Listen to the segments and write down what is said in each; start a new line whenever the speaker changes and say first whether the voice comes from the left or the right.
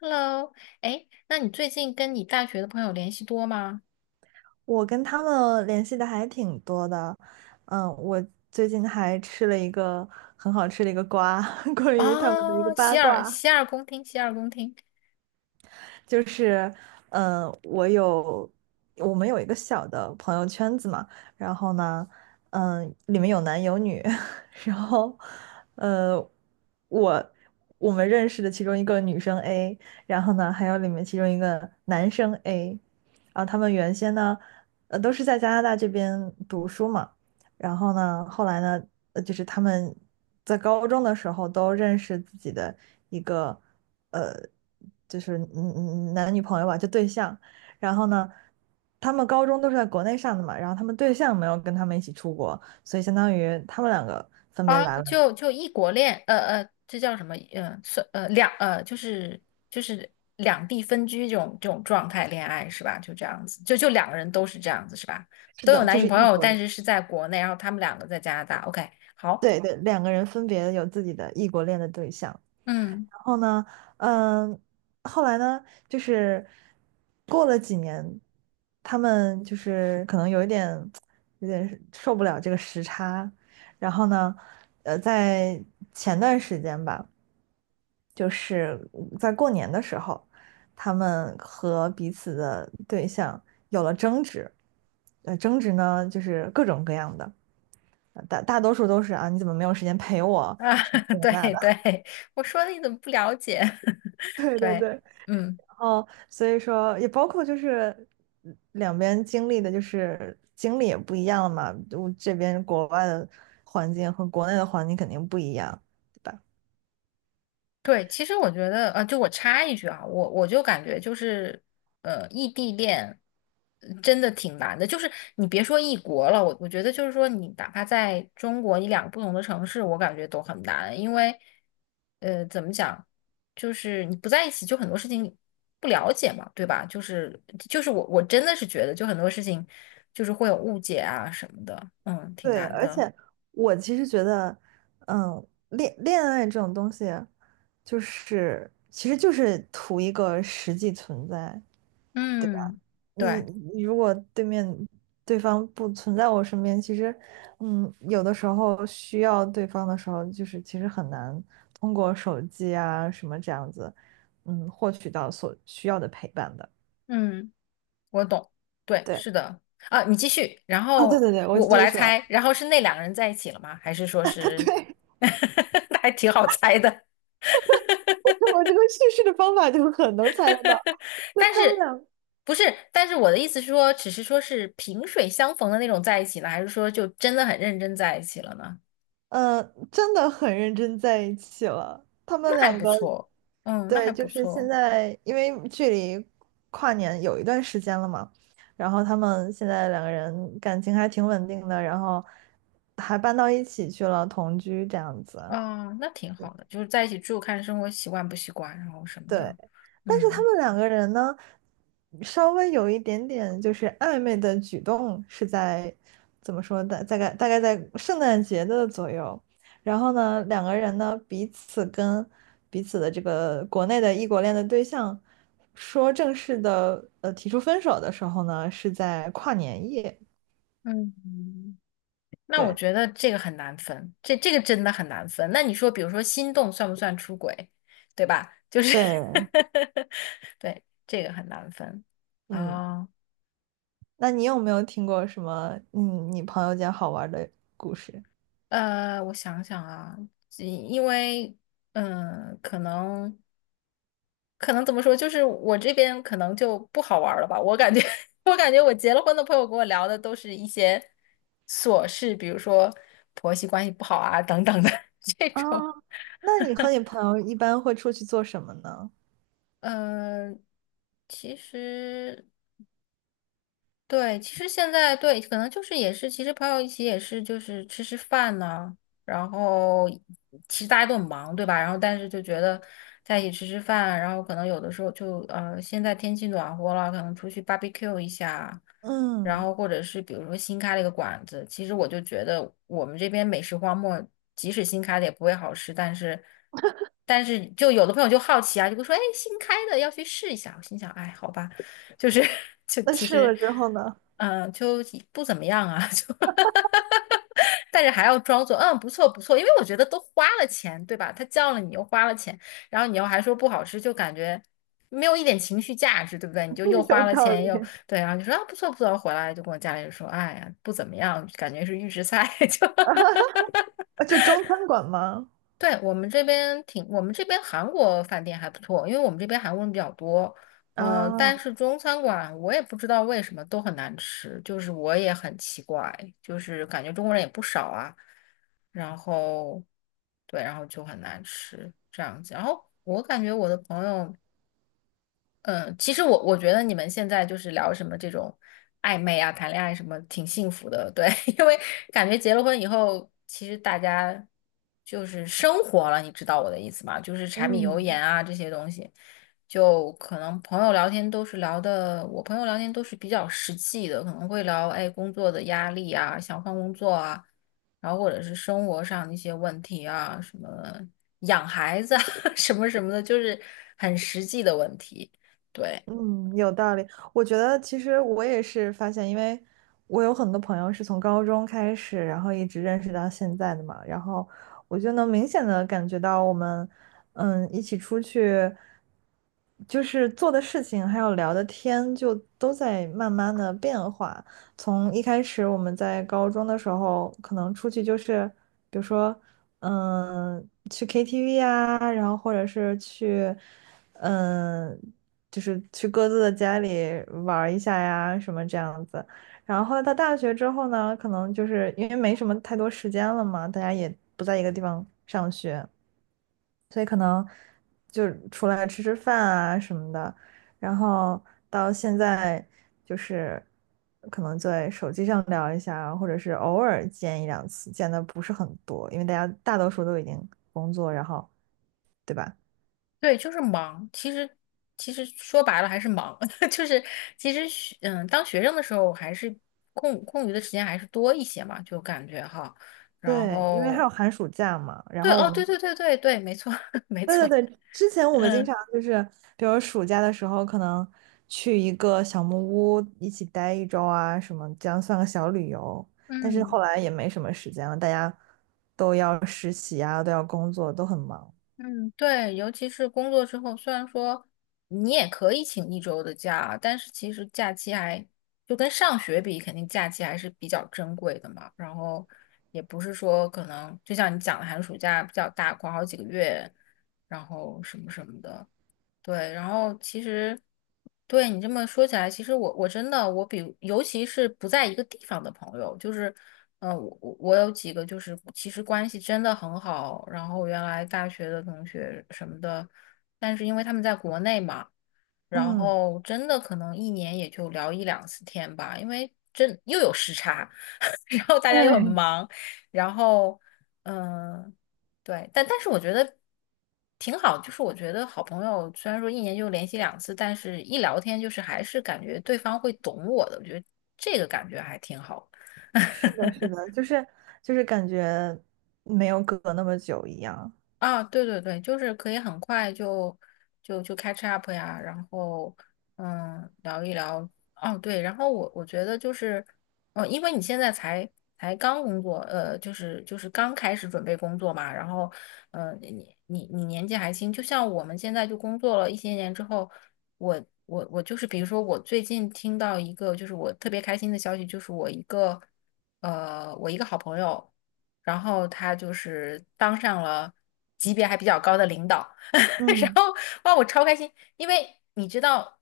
left: Hello，哎，那你最近跟你大学的朋友联系多吗？
right: 我跟他们联系的还挺多的。我最近还吃了一个很好吃的一个瓜，关于他们的一个
left: 哦，洗
right: 八
left: 耳
right: 卦。
left: 洗耳恭听，洗耳恭听
right: 就是，嗯，我有我们有一个小的朋友圈子嘛。然后呢，嗯，里面有男有女。然后，呃，我我们认识的其中一个女生 A，然后呢，还有里面其中一个男生 A。然后他们原先呢，都是在加拿大这边读书嘛。然后呢，后来呢，就是他们在高中的时候都认识自己的一个。呃，男女朋友吧，就对象。然后呢，他们高中都是在国内上的嘛，然后他们对象没有跟他们一起出国，所以相当于他们两个分别
left: 啊，
right: 来了。
left: 就异国恋，这叫什么？就是两地分居这种状态恋爱是吧？就这样子，就两个人都是这样子是吧？
right: 是
left: 都有
right: 的，就
left: 男女
right: 是
left: 朋
right: 异
left: 友，
right: 国
left: 但
right: 恋。
left: 是是在国内，然后他们两个在加拿大。OK，好，
right: 对对，两个人分别有自己的异国恋的对象。
left: 嗯
right: 然后呢，嗯，后来呢，就是过了几年，他们就是可能有一点有点受不了这个时差。然后呢，在前段时间吧，就是在过年的时候，他们和彼此的对象有了争执。争执呢就是各种各样的，大大多数都是啊，你怎么没有时间陪
left: 啊，
right: 我什么这 个那
left: 对
right: 的。
left: 对，我说的你怎么不了解？
right: 对对
left: 对，
right: 对。
left: 嗯。
right: 哦，所以说也包括就是两边经历的，就是经历也不一样嘛。我这边国外的环境和国内的环境肯定不一样，对吧？
left: 对，其实我觉得，就我插一句啊，我就感觉就是，异地恋真的挺难的。就是你别说异国了，我觉得就是说，你哪怕在中国一两个不同的城市，我感觉都很难，因为，怎么讲，就是你不在一起，就很多事情你不了解嘛，对吧？就是我真的是觉得，就很多事情就是会有误解啊什么的，嗯，挺
right: 对，
left: 难
right: 而
left: 的，
right: 且我其实觉得，恋爱这种东西，就是其实就是图一个实际存在。
left: 嗯，
right: 你
left: 对，
right: 你如果对方不存在我身边，其实，嗯，有的时候需要对方的时候，就是其实很难通过手机啊什么这样子，嗯，获取到所需要的陪伴的。
left: 嗯。我懂，对，
right: 对，
left: 是的啊，你继续，然
right: 啊，对
left: 后
right: 对对，我
left: 我
right: 继续
left: 来
right: 说。
left: 猜，然后是那两个人在一起了吗？还是说 是，
right: 对。
left: 那还挺好猜的，
right: 我这个叙事的方法就很能猜得到，就
left: 但
right: 他们
left: 是
right: 俩。
left: 不是？但是我的意思是说，只是说是萍水相逢的那种在一起了，还是说就真的很认真在一起了呢？
right: 嗯，真的很认真在一起了。他们
left: 那还
right: 两
left: 不
right: 个，
left: 错，嗯，那
right: 对，
left: 还
right: 就
left: 不
right: 是现
left: 错，
right: 在，因为距离跨年有一段时间了嘛，然后他们现在两个人感情还挺稳定的，然后还搬到一起去了，同居这样子。
left: 啊，那挺好的，就是在一起住，看生活习惯不习惯，然后什么
right: 对，
left: 的，
right: 但是他
left: 嗯
right: 们两个人呢，稍微有一点点就是暧昧的举动是在怎么说的？大概在圣诞节的左右。然后呢，两个人呢彼此跟彼此的这个国内的异国恋的对象说正式的提出分手的时候呢，是在跨年夜。
left: 嗯。那我
right: 对
left: 觉得这个很难分，这个真的很难分。那你说，比如说心动算不算出轨，对吧？就是
right: 对。
left: 对，这个很难分
right: 嗯，
left: 啊。
right: 那你有没有听过什么你朋友间好玩的故事？
left: 我想想啊，因为嗯、呃可能可能怎么说，就是我这边可能就不好玩儿了吧。我感觉 我感觉我结了婚的朋友跟我聊的都是一些琐事，比如说婆媳关系不好啊等等的 这
right: 啊，
left: 种。
right: 那你和你朋友一般会出去做什么呢？
left: 嗯，其实对，其实现在对，可能就是也是，其实朋友一起也是，就是吃吃饭呢、然后其实大家都很忙，对吧？然后但是就觉得在一起吃吃饭，然后可能有的时候就现在天气暖和了，可能出去 barbecue 一下，然
right: 嗯，
left: 后或者是比如说新开了一个馆子，其实我就觉得我们这边美食荒漠，即使新开的也不会好吃，但是就有的朋友就好奇啊，就会说，哎，新开的要去试一下。我心想，哎，好吧。就是 就
right: 那
left: 其
right: 试
left: 实，
right: 了之后呢？
left: 嗯、就不怎么样啊，就但是还要装作不错不错，因为我觉得都花了钱，对吧？他叫了你又花了钱，然后你又还说不好吃，就感觉没有一点情绪价值，对不对？你就又
right: 有
left: 花了
right: 道
left: 钱又
right: 理。
left: 对，然后就说啊不错不错，回来就跟我家里人说，哎呀不怎么样，感觉是预制菜，就
right: 啊，就中餐馆吗？
left: 对，我们这边韩国饭店还不错，因为我们这边韩国人比较多。嗯，但
right: 啊。
left: 是中餐馆我也不知道为什么都很难吃，就是我也很奇怪，就是感觉中国人也不少啊，然后对，然后就很难吃这样子。然后我感觉我的朋友。嗯，其实我觉得你们现在就是聊什么这种暧昧啊、谈恋爱什么，挺幸福的，对，因为感觉结了婚以后，其实大家就是生活了，你知道我的意思吗？就是柴米油盐
right: 嗯。
left: 啊这些东西，就可能朋友聊天都是聊的，我朋友聊天都是比较实际的，可能会聊哎工作的压力啊，想换工作啊，然后或者是生活上的一些问题啊，什么养孩子啊，什么什么的，就是很实际的问题。对
right: 嗯，有道理。我觉得其实我也是发现，因为我有很多朋友是从高中开始，然后一直认识到现在的嘛，然后我就能明显的感觉到我们，嗯，一起出去，就是做的事情，还有聊的天，就都在慢慢的变化。从一开始我们在高中的时候，可能出去就是，比如说，嗯，去 KTV 啊，然后或者是去，嗯就是去各自的家里玩儿一下呀，什么这样子。然后后来到大学之后呢，可能就是因为没什么太多时间了嘛，大家也不在一个地方上学，所以可能就出来吃吃饭啊什么的。然后到现在就是可能在手机上聊一下，或者是偶尔见一两次，见的不是很多，因为大家大多数都已经工作，然后对吧？
left: 对，就是忙。其实说白了还是忙，就是其实当学生的时候还是空余的时间还是多一些嘛，就感觉哈。然
right: 对，因为还
left: 后
right: 有寒暑假嘛，然
left: 对
right: 后
left: 哦，
right: 我
left: 对
right: 们
left: 对对对对，没错 没
right: 对对
left: 错，
right: 对，之前我们经
left: 嗯
right: 常就是，比如暑假的时候，可能去一个小木屋一起待一周啊，什么这样算个小旅游。但是后
left: 嗯。
right: 来也没什么时间了，大家都要实习啊，都要工作，都很忙。
left: 嗯，对，尤其是工作之后，虽然说你也可以请一周的假，但是其实假期还就跟上学比，肯定假期还是比较珍贵的嘛。然后也不是说可能就像你讲的寒暑假比较大，管好几个月，然后什么什么的。对，然后其实对你这么说起来，其实我真的我比尤其是不在一个地方的朋友，就是我有几个就是其实关系真的很好，然后原来大学的同学什么的，但是因为他们在国内嘛，然
right: 嗯，
left: 后真的可能一年也就聊一两次天吧，因为真又有时差，然后大家又很
right: 对，
left: 忙，然后。嗯，对，但是我觉得挺好，就是我觉得好朋友虽然说一年就联系两次，但是一聊天就是还是感觉对方会懂我的，我觉得这个感觉还挺好的
right: 是的，是的，就是就是感觉没有隔那么久一样。
left: 啊，对对对，就是可以很快就 catch up 呀，然后聊一聊。哦，对，然后我觉得就是，因为你现在才刚工作，就是刚开始准备工作嘛，然后你年纪还轻，就像我们现在就工作了一些年之后，我我就是比如说我最近听到一个就是我特别开心的消息，就是我一个好朋友。然后他就是当上了级别还比较高的领导，然
right: 嗯。
left: 后哇，我超开心，因为你知道，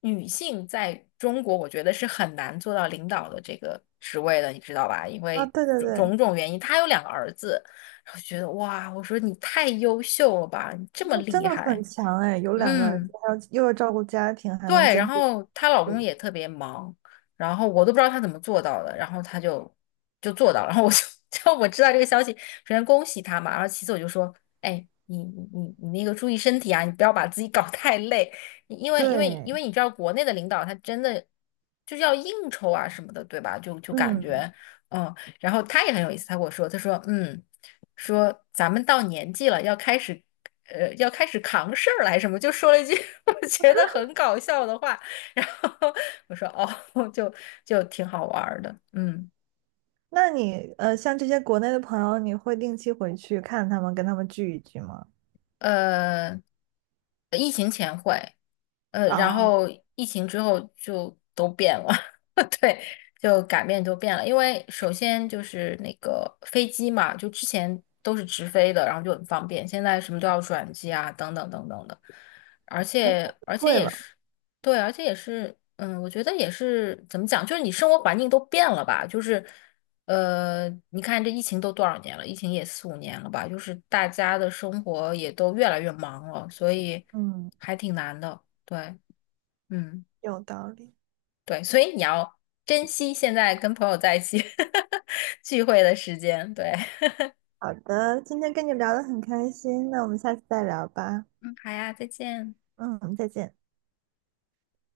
left: 女性在中国我觉得是很难做到领导的这个职位的，你知道吧？因
right: 啊，
left: 为
right: 对对
left: 种
right: 对，
left: 种种原因，他有两个儿子，然后觉得哇，我说你太优秀了吧，你这么
right: 那真
left: 厉
right: 的
left: 害，
right: 很强哎，有两个儿
left: 嗯。
right: 还要又要照顾家庭，还能
left: 对，
right: 兼
left: 然
right: 顾
left: 后她老
right: 事
left: 公
right: 业。
left: 也特别忙，然后我都不知道她怎么做到的，然后她就做到了，然后我就 就我知道这个消息，首先恭喜她嘛，然后其次我就说，哎，你那个注意身体啊，你不要把自己搞 太累，你因为因为
right: 对，
left: 因为你知道国内的领导他真的就是要应酬啊什么的，对吧？就感
right: 嗯。
left: 觉嗯，然后他也很有意思，他跟我说，他说嗯，说咱们到年纪了，要开始。要开始扛事儿来什么，就说了一句 我觉得很搞笑的话，然后我说哦，就就挺好玩儿的，嗯，
right: 那你像这些国内的朋友，你会定期回去看他们，跟他们聚一聚吗？
left: 呃，一。呃，然
right: 哦，
left: 后疫情之后就都变了，对，就改变都变了。因为首先就是那个飞机嘛，就之前都是直飞的，然后就很方便，现在什么都要转机啊，等等等等的。而且
right: 会
left: 也
right: 了。
left: 是，对，而且也是，我觉得也是怎么讲，就是你生活环境都变了吧，就是。你看这疫情都多少年了？疫情也四五年了吧？就是大家的生活也都越来越忙了，所以
right: 嗯，
left: 还挺难的。对，嗯，
right: 有道理。
left: 对，所以你要珍惜现在跟朋友在一起 聚会的时间。对，
right: 好的，今天跟你聊得很开心，那我们下次再聊吧。
left: 嗯，好呀，再见。
right: 嗯，再见。